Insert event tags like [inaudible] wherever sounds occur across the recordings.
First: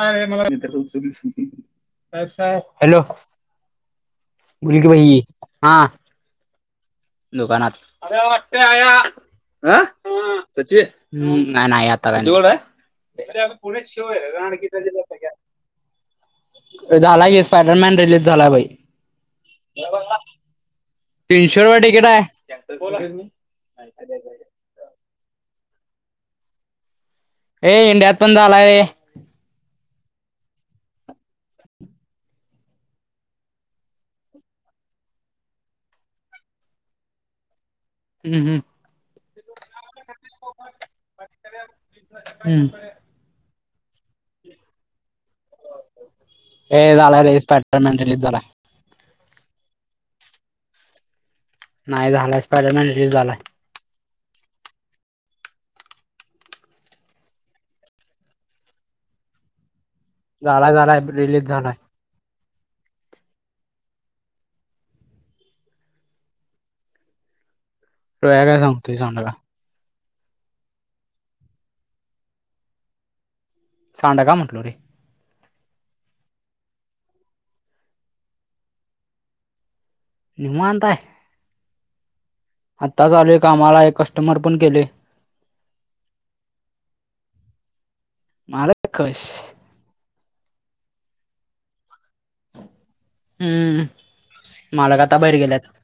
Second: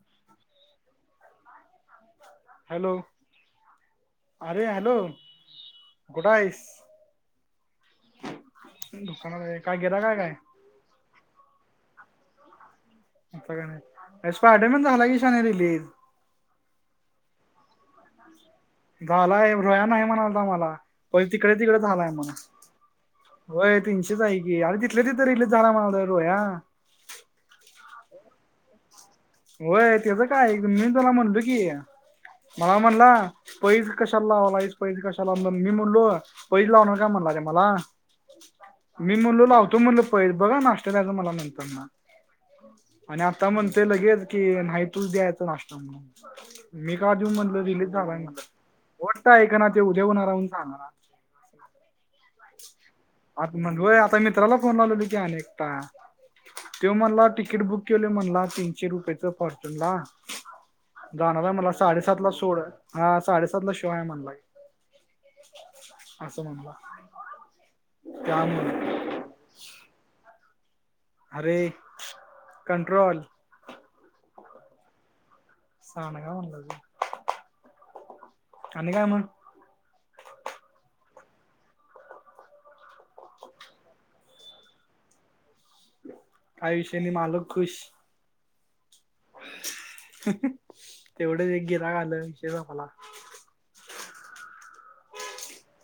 काय नाही मला. [unintelligible] [unintelligible] आहे, हॅलो अरे बोल की हॅलो भाई हा. कुठं आहेस? दुकानात. [unintelligible] दुकानात आहे काय गिराक आहे काय आहे काय? सचिन हम्म नाही-नाही आता काय नाही आहे. आता काय नाही हे स्पायडरमॅन झालाय शहाण्याने रिलीज. झाला की स्पायडरमॅन रिलीज झालाय बाई होय बाबा. आम्हाला तीनशे रुपये टिकीट आहे त्यात कोण आहे. होय तीनशेच आहे की अरे तिथल्या तिथंच रिलीज झालं म्हणालता रोया. काय इंडियात पण झालाय. होय त्याजा काय मी त्याला म्हणलो की मला म्हणला पैज कशाला लावालायस पैज कशाला मी म्हणलो पैज लावणार काय म्हणला रे मला. हम्म मी म्हणलो लावतो म्हणलो पैज बघा नाष्टा द्यायचं हम्म मला नंतर ना. हम्म आणि आता म्हणतय लगेच की नाही तूच द्यायचं नाश्ता म्हणून. ए मी का झालाय देऊ रे म्हणलं रिलीज स्पायडरमॅन झालाय म्हणलं वाटतय ऐकेना ते उद्या होणाराहून सांगणार. नाही झाला स्पायडरमॅन रिलीस झालाय. म्हणलोय आता मित्राला फोन लावलोय की अनेकता. त्यो म्हणला तिकीट बुक केलयं म्हणला तीनशे रुपयेचं फॉर्च्युनला. झालाय झालाय जाणार रिलीज आहे मला झालाय साडेसातला सोड. हा साडेसातला शो आहे म्हणलाय असं म्हणला. रोया काय त्यामुळे सांगतोयस आम्हाला अरे कंट्रोल सांडगा म्हटलो रे सांडगा म्हटलो रे आणि काय म्हण. निवांत आहे. आत्ताच आलोय कामाला एक कस्टमर पण केले. आयुष्याने मालक खुश मालक खूश तेवढं एक गिरायक आलं देऊया मला हम्म मालक आता बाहेर गेल्यात.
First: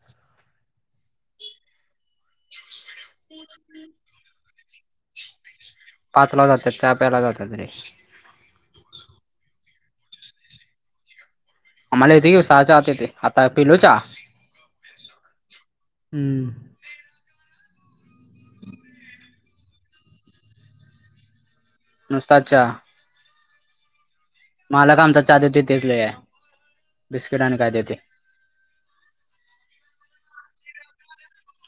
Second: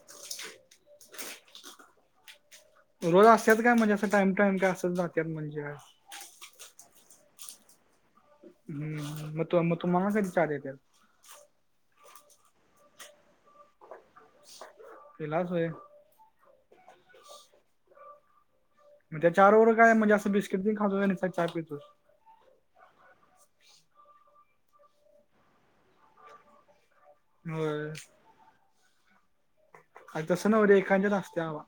रोज असत्यात का? म्हणजे असं टाइम टाइम काय असच जात्यात म्हणजे काय? पाच ला जात्यात चहा प्यायला जातात रे हम्म मथून मथून म्हणून त्या चहा देत्यात आम्हाला येते सहाच्या आत येते आता पिलो चहा पिलास व्हय हम्म. म्हणजे चार बरोबर काय म्हणजे असं बिस्कट बी खातोय आणि चहा पितोस. नुसता चहा मालक आमचा चहा देते तेच लय आहे बिस्किट आणि काय होय देते. अरं तसं नव्ह रे एकांच्यात असते हवा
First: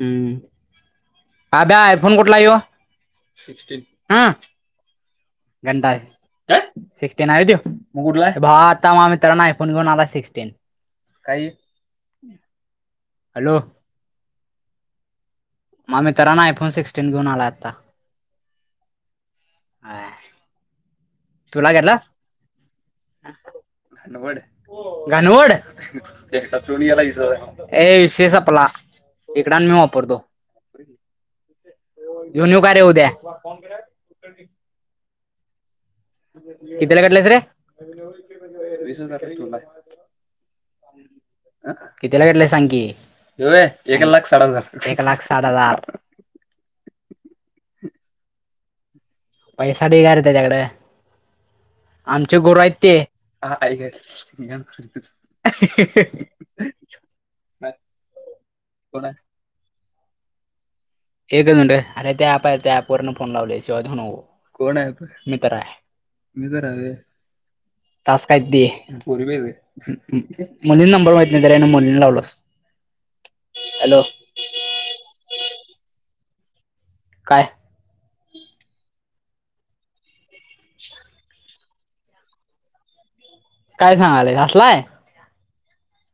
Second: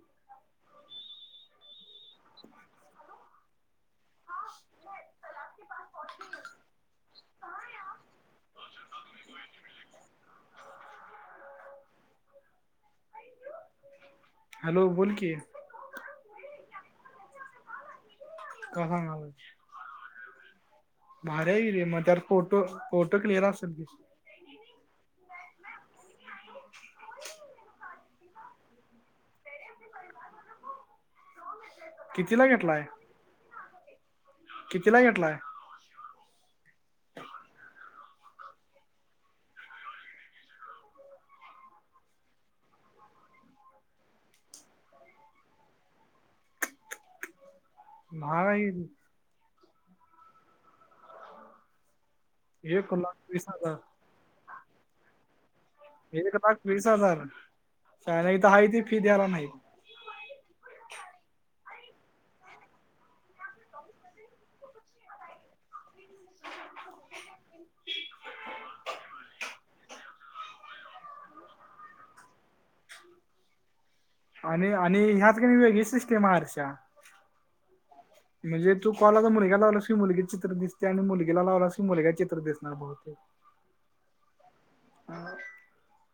हम्म अब्या आयफोन कुठलायं ह्यो सिक्स्टी हं गंडा आहे. काय? सिक्सटीन आहे त्यो मग कुठला हाय मग आता मग मित्रानं आयफोन घेऊन आलाय सिक्सटीन काही हॅलो.. हॅलो बोल की मग मित्रानं आयफोन सिक्सटीन घेऊन आलाय आत्ता अ हां हज भारी हाय तुला रे घेतलास मतर फोटो फोटो क्लिअर असल. हो गानवड एकटा थोडी ह्याला इझवलंय ये शेष आपला इकडं आन मी वापरतो. कितीला घेऊन येऊ का रे घेतलाय उद्या कितीला घेतलाय. किथीला घेतलायस रे वीस हजार अ कितीला घेतलय सांग की ह्यो एक लाख साठ हजार एक लाख साठ हजार महागाई पैसा देगारं त्याच्याकडं आमचे गुरु रे आहेत एक ते लाख वीस हजार एक लाख वीस हजार च्यायला इथं आहे ती फी द्यायला नाही. एकच म्हनतोय अरे ते ऍप आहे त्या ऍप वरून फोन लावल्या शिवाय कोण आहे? मितर्र आहे. मी तर तास काही पोरी पाज मुनं नंबर माहितीन ते आहे मुनलावळो हॅलो आणि आणि ह्यात की नाही वेगळी सिस्टीम आहे हर्षा. काय? म्हणजे तू कॉला आता मुलग्याला लावलास की मुलगीच चित्र दिसतय, आणि मुलगीला लावलास की मुलग्याचे चित्र दिसणार बहुतेक. काय सांगालायस असलाय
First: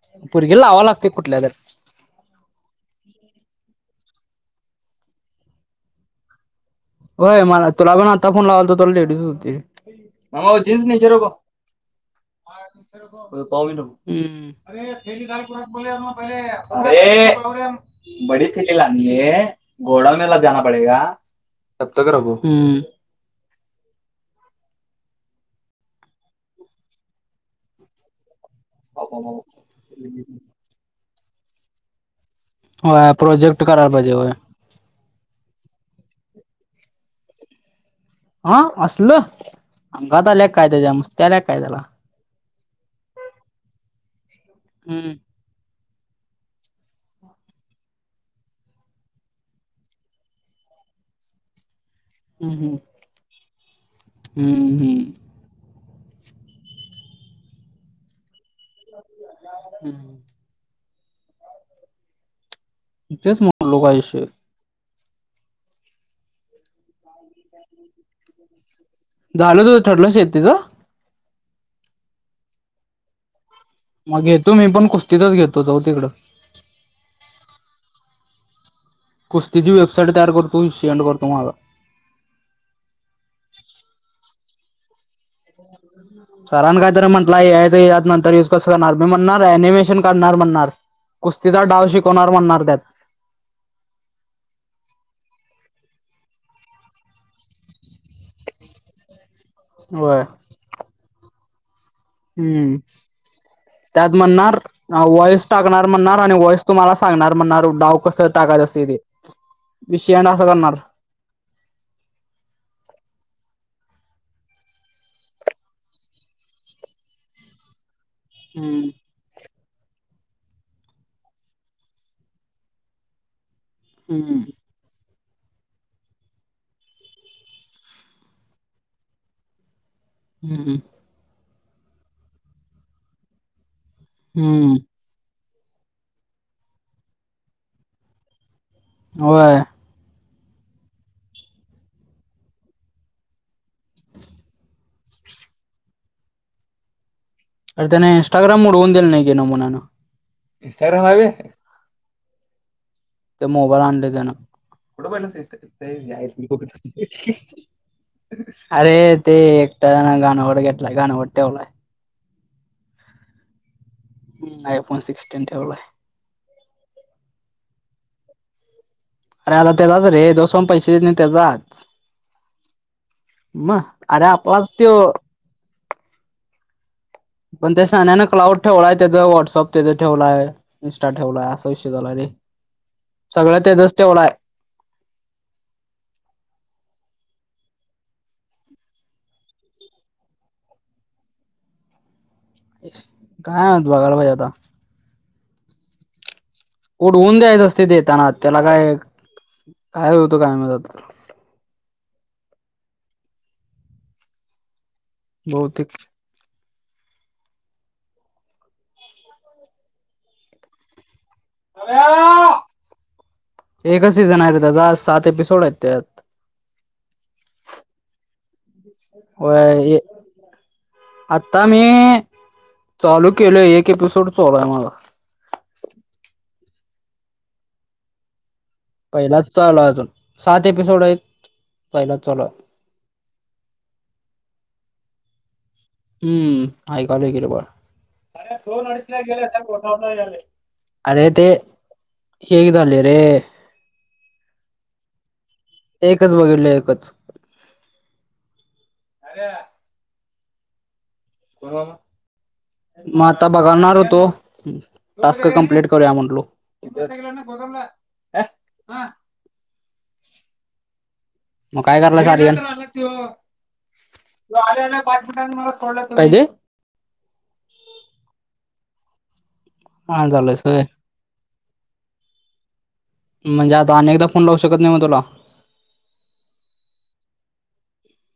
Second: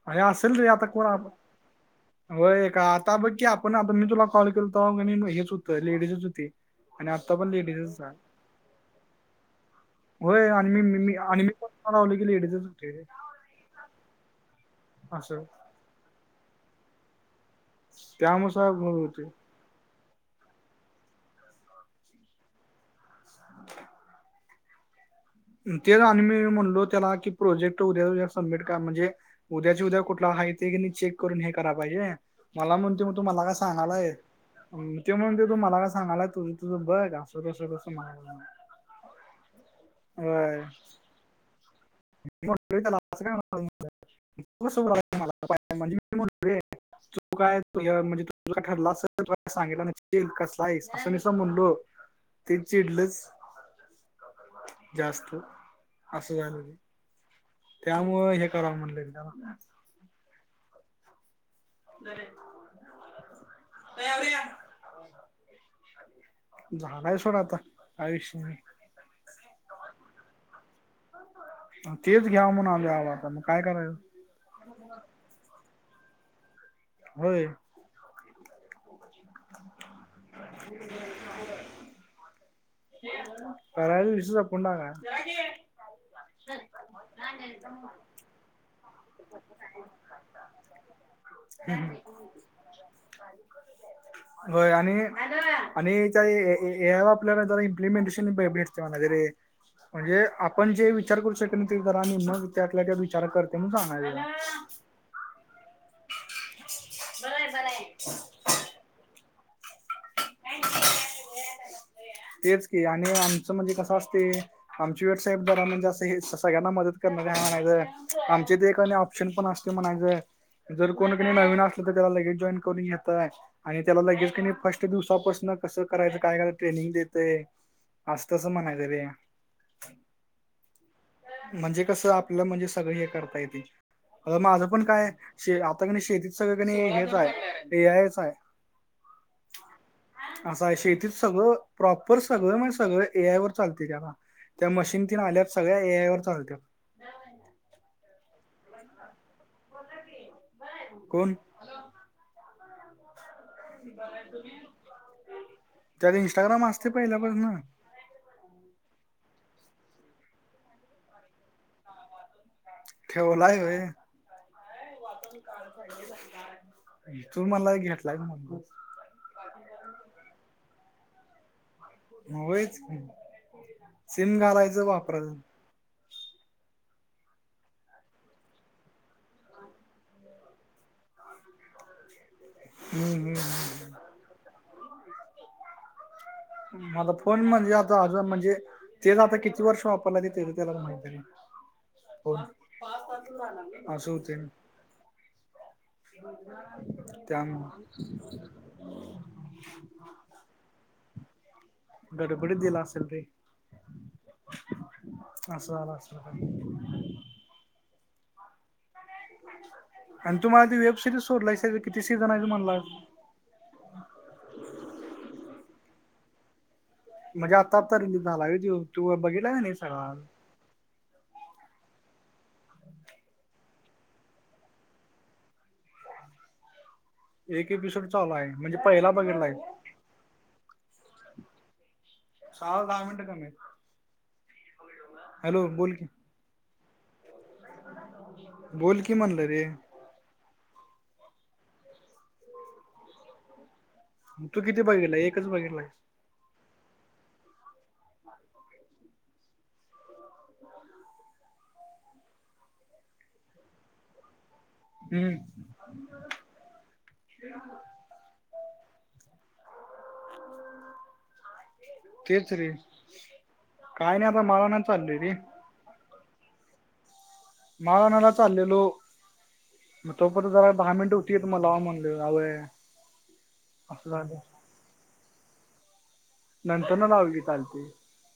ह्या असल रे आता कोण लागतय आप कुठल्या तर होय का आता बघ की आपण आपण मी तुला कॉल केलतो हेच हुत लेडीजच होती. आणि आता व्हय, पण तुला लेडीजच पण आहे आता फोन लावालतो तर लेडीजच होती. होय आणि मी मी मी आणि मी पण लावलोय की लेडीजच होती. अ पाव [unintelligible] अरे [inaudible] असं पहिले, ए बडे ची त्यानुसार कल होते आणले, घोडा मेला जाना पडेगा. तबतक रखो, हं [unintelligible] तेच आणि मी म्हणलो त्याला की प्रोजेक्ट उद्या जास्त सबमिट करा म्हणजे उद्याचे उद्या कुठला आहे ते की नयी चेक करून हे कराय पाहिजे. मला म्हणतोय, होय मग तु मला काय प्रोजेक्ट करायला पाहिजे सांगालाय? होय. त्यो म्हणतोय तू मला का सांगालाय, तुझ तुझ बघ अस तसं तस म्हणायला अ असल, अंगात आल्या होय काय त्याच्या, मस्ती आल्या काय त्याला. मी म्हंटलो की त्याला, अस काय हम्म म्हणायलायस म्हंटल [inaudible] तू काय य म्हणजे तुझ काय ठरल असल, तु काय सांगितलं नसशील, कसा हाईस अस नुसता म्हणलो ते हम्म चिडलच हम्म हम्म हम्म जास्त असं झाल ते. त्यामुळ हे कराव म्हणल एकदा हम्म धर रे, तेच म्हटलो काय ए विषय अवऱ्या झालाय सोड आता, काय विषय नाही. झालं तुझं, ठरलं शेतीच? तेच घ्याव म्हणालोय ओ आता मग काय करायचं. मग घेतो, मी पण कुस्तीतच घेतो जाऊ तिकड. होय. कुस्तीची वेबसाईट तयार करतो, ही सेंड कर तु मला. करायच विषय संपून टाका. [inaudible] सरानं काय तर म्हटलाय ए आय च यात नंतर युज कसं करणार, मी म्हणणार अनिमेशन करणार, म्हणणार. कुस्तीचा डाव शिकवणार म्हणणार त्यात गाडी करून जायाच. होय आणि त्या ए आय वर आपल्याला जरा इम्प्लिमेंटेशन भे भेटत ते म्हणायचं रे होय म्हणजे आपण जे विचार करू शकत ते जरा आणि मग हम्म त्यातला त्या विचार करते म्हणून सांगायच. हा वॉइस टाकणार म्हणणार आणि वॉइस तुम्हाला सांगणार म्हणणार, डाव कस टाकायत असतय ते? विषंय एन्ड असं करणार. तेच की आणि आमचं म्हणजे कसं असतय आमची वेबसाईट जरा म्हणजे अस हे सगळ्यांना मदत करणारी आहे म्हणायच, आमच्या इथं हम्म एक ऑप शन पण असतय म्हणायच, जर कोणी क नयी नवीन असलं तर त्याला लगेच जॉईन करून घेतय. आणि त्याला हम्म लगेच क नयी फर्स्ट दिवसापासन कस करायचं काय करायच ट्रेनिंग देत ते अस तसं म्हणायच रे हू हू म्हणजे कसं आपलं म्हणजे सगळ हे करता येते माझं हम्म पण काय आता कणी शेतीत सगळं कणी हेच हाय ए आयच हाय होय असं हाय शेतीत सगळं प्रॉपर सगळं म्हणजे सगळं ए आय वर चालतय त्याला त्या मशीन तेन आल्यात सगळ्या ए आय वर चालल्यात अर त्यान इनस्टाग्राम उडवून दिलं नाही की नमुन्यानं इंस्टाग्राम हाय कोण व्हय त्या मोबाईल आणले त्यान त्यात इंस्टाग्राम असते पहिल्यापासून अरे ते एकट्यानं घाणवट घेतलाय घाणवट ठेवलाय ठेवलाय व्हय हम्म, आयफोन सिक्स्टीन ठेवलाय तू मला घेतलायस म्हंटलास अरे आता त्याचाच रे जोस पर्यंत पैसे येत नाहीत त्याचा होयच की म अरे सिम आपलाच घालायचं त्यो वापरायचं पण त्या श्यान्यान क्लाउड ठेवलाय त्याच व्हॉट्सअप त्याच ठेवलाय ठेवलाय असा विषय झालाय रे हम्म सगळ त्याजच ठेवलाय म आता फोन म्हणजे आता अजून म्हणजे तेच आता किती वर्ष वापरलाय ते त्याज त्यालाच माहीती पाच पासून काय माहित, झाला असं बघायला पाहिजे होतंय आता उडवून द्यायच असतय त्यामुळं ते देताना त्याला काय काय होतं काय माहित आता गडबडीत दिला असल रे असं झालं बहुतेक असल आणि तू मला ते वेब सिरीज शोधलायस त्याच किती सीजन हाइत म्हणलास एकच सीझन हाय रे त्याचा सात एपिसोड हाइत त्यात म्हणजे आत्ता आत्ता रिलीज झाला व्हय तू बघितला का नाही वय सगळा आता मी चालू केलोय एक एपिसोड चालू हाय माझा एक एपिसोड चालू हाय म्हणजे पहिला पहिलाच बघितलाय चालू हाय अजून सात एपिसोड हाइत सहा ला दहा मिनट कमी हाइत हॅलो बोल की हू ऐकलोय की रे बाळ बोल की म्हणलं रे [unintelligible] अरे ते हे एक झालंय रे तू किती बघितलाय एकच बघितलाय एकच बघितलोय एकच [unintelligible] आर्या म आताा बघाणार होतो हम्म टास्क कंप्लीट करूया म्हणलो [inaudible] मग काय करायला काडला तेच रे काय नाही आता माळाण्याला चाललोय रे [unintelligible] काय ते [unintelligible] माळ आणायला चाललेलो म हा तो पर्यंत झालंस जरा होय दहा मिनट हुतीत म लाव म्हणलो वय म्हणजे आता असं अनेकदा झालं फोन लावू शकत नाही म तुला नंतरला लाव की चालते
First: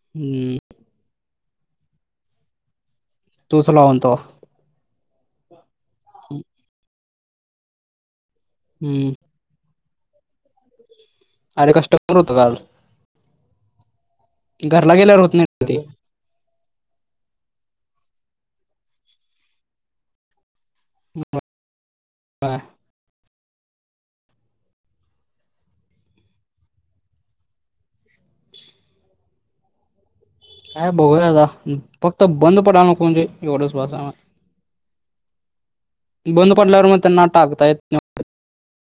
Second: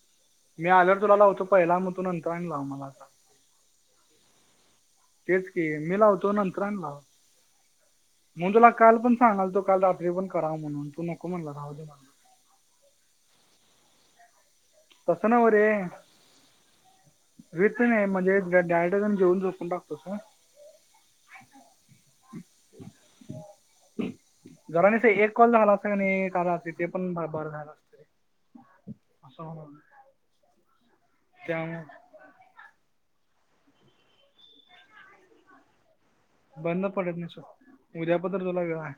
हम्म मी आल्यावर तुला लावतो पहिला मग तू नंतर लाव मला आता तूच लावण तवा तेच की मी लावतो नंतर आणि लाव म्हणून तुला काल हम्म पण सांगलतो काल रात्री पण कराव म्हणून तू न अरे कस्टमर होत काल. घरला गेल्यावर तसं होत नाही ते. व्हित नाही म्हणजे डायरेक्ट जाऊन जेऊन झोपून टाकतो ना‌. म. [inaudible] जरा कस एक कॉल झाला असता कणी, काल रात्री ते पण बर झाला असत रे. असं होय. काय बघूया आता फक्त बंद पडाय नको म्हणजे एवढच बास हाय. बंद पडल्यावर मग पडत त्यांना नाही टाकता येत सोड, उद्या पतूर तुला वेळ हाय.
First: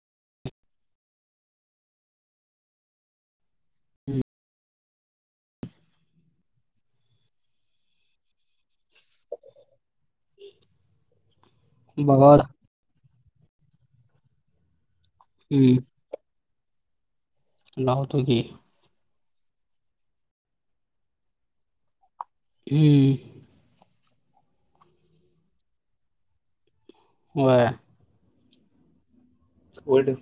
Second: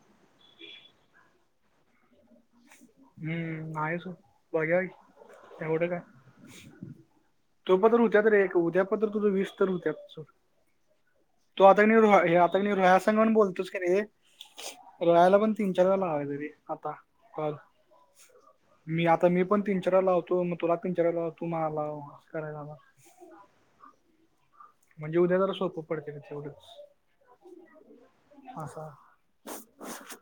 हम्म आहे सोड बघूया की तेवढं काय? तो पतूर हुत्यात रे तु उद्या पतूर तुझ वीस तर होत्यात सोड. तू आता कणी नाही रो बघा हे आता कानी रोह्या संग बोलतोस कणी रोह्या ला पण तीन चार हम्म वेळा लावायचं रे आता कॉल. लावतो की मी आता मी पण तीन चार वेळा लावतो मग तुला तीन चार वेळा लाव तू मला लाव अस करायचं आत्ता. हम्म म्हणजे उद्या जरा सोपं पडत तेवढंच. व्हय. आसा. वड.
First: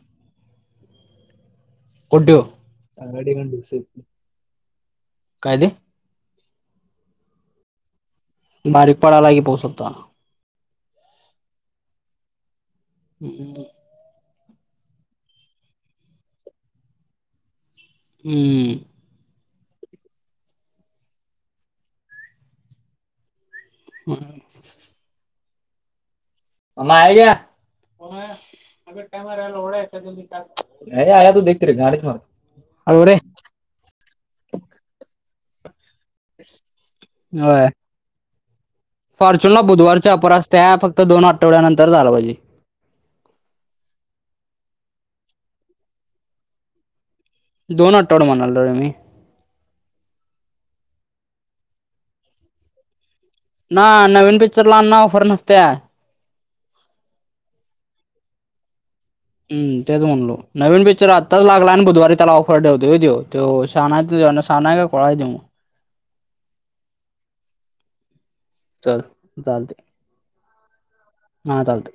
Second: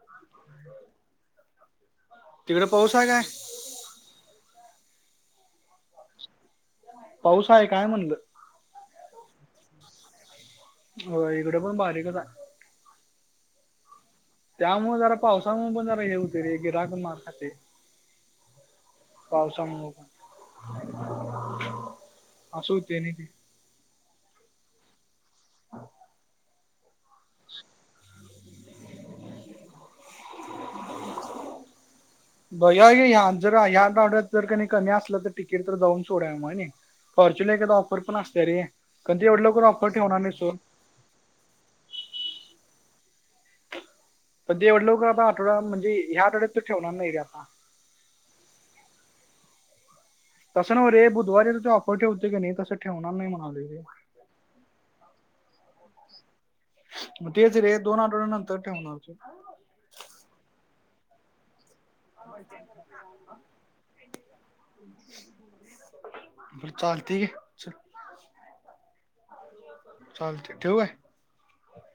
कुठं ठेवू तिकडे पाऊस आहे काय? चांगल्या ठिकाणी ठेवशील. काय ते? पाऊस आहे काय म्हणलं? बारीक पडालय की पाऊस आत्ता. व्हय इकड पण बारीक च हाय. हम्म्. त्यामुळ जरा पावसामुळ पण जरा हे होतय रे गिऱ्हाक मार खातंय. हम्म. पावसामुळं पण ह अस व्हतय रे. हम. हा. आये क्या? मेरे आये तो देख तेरे आ गाडी ख. भैया ह्या जर ह्या ऑर्डर जर का कमी असलं तर तिकीट तर जाऊन सोडा मग हनी फॉर्च्युन होय हेच्यात ऑफर पण असतीया रे. पण ते एवढं फॉर्च्युनला लवकर बुधवारच्या ठेवणार ऑफर नाही सोड. असत्या फक्त दोन आठवड्यानंतर जायला पाहिजे. तर एवढ्या लवकर आता आठवड्यात म्हणेज ह्या आठवड्यात तर ठेवणार नाही रे आता. दोन आठवडे म्हणालो रे मी. तसं नव रे बुधवारी तिथ ऑफर ठेवतो, कणी तस ठेवणार नाही म्हणालोय. आण्णा नवीन पिक्चरला आण्णा ऑफर नसत्या. मग तेच रे दोन आठवड्या नंतर ठेवणार. हम् तेच म्हणलो नवीन पिक्चर आताच लागला आणि बघ बुधवारी त्याला ऑफर ठेवतोय होय त्यो शाणा शहाणा हाय काय खुळा हाय त्यो. मग चालतय घे चल. चल. चालतंय चालतय ठेवु काय? हा चालतंय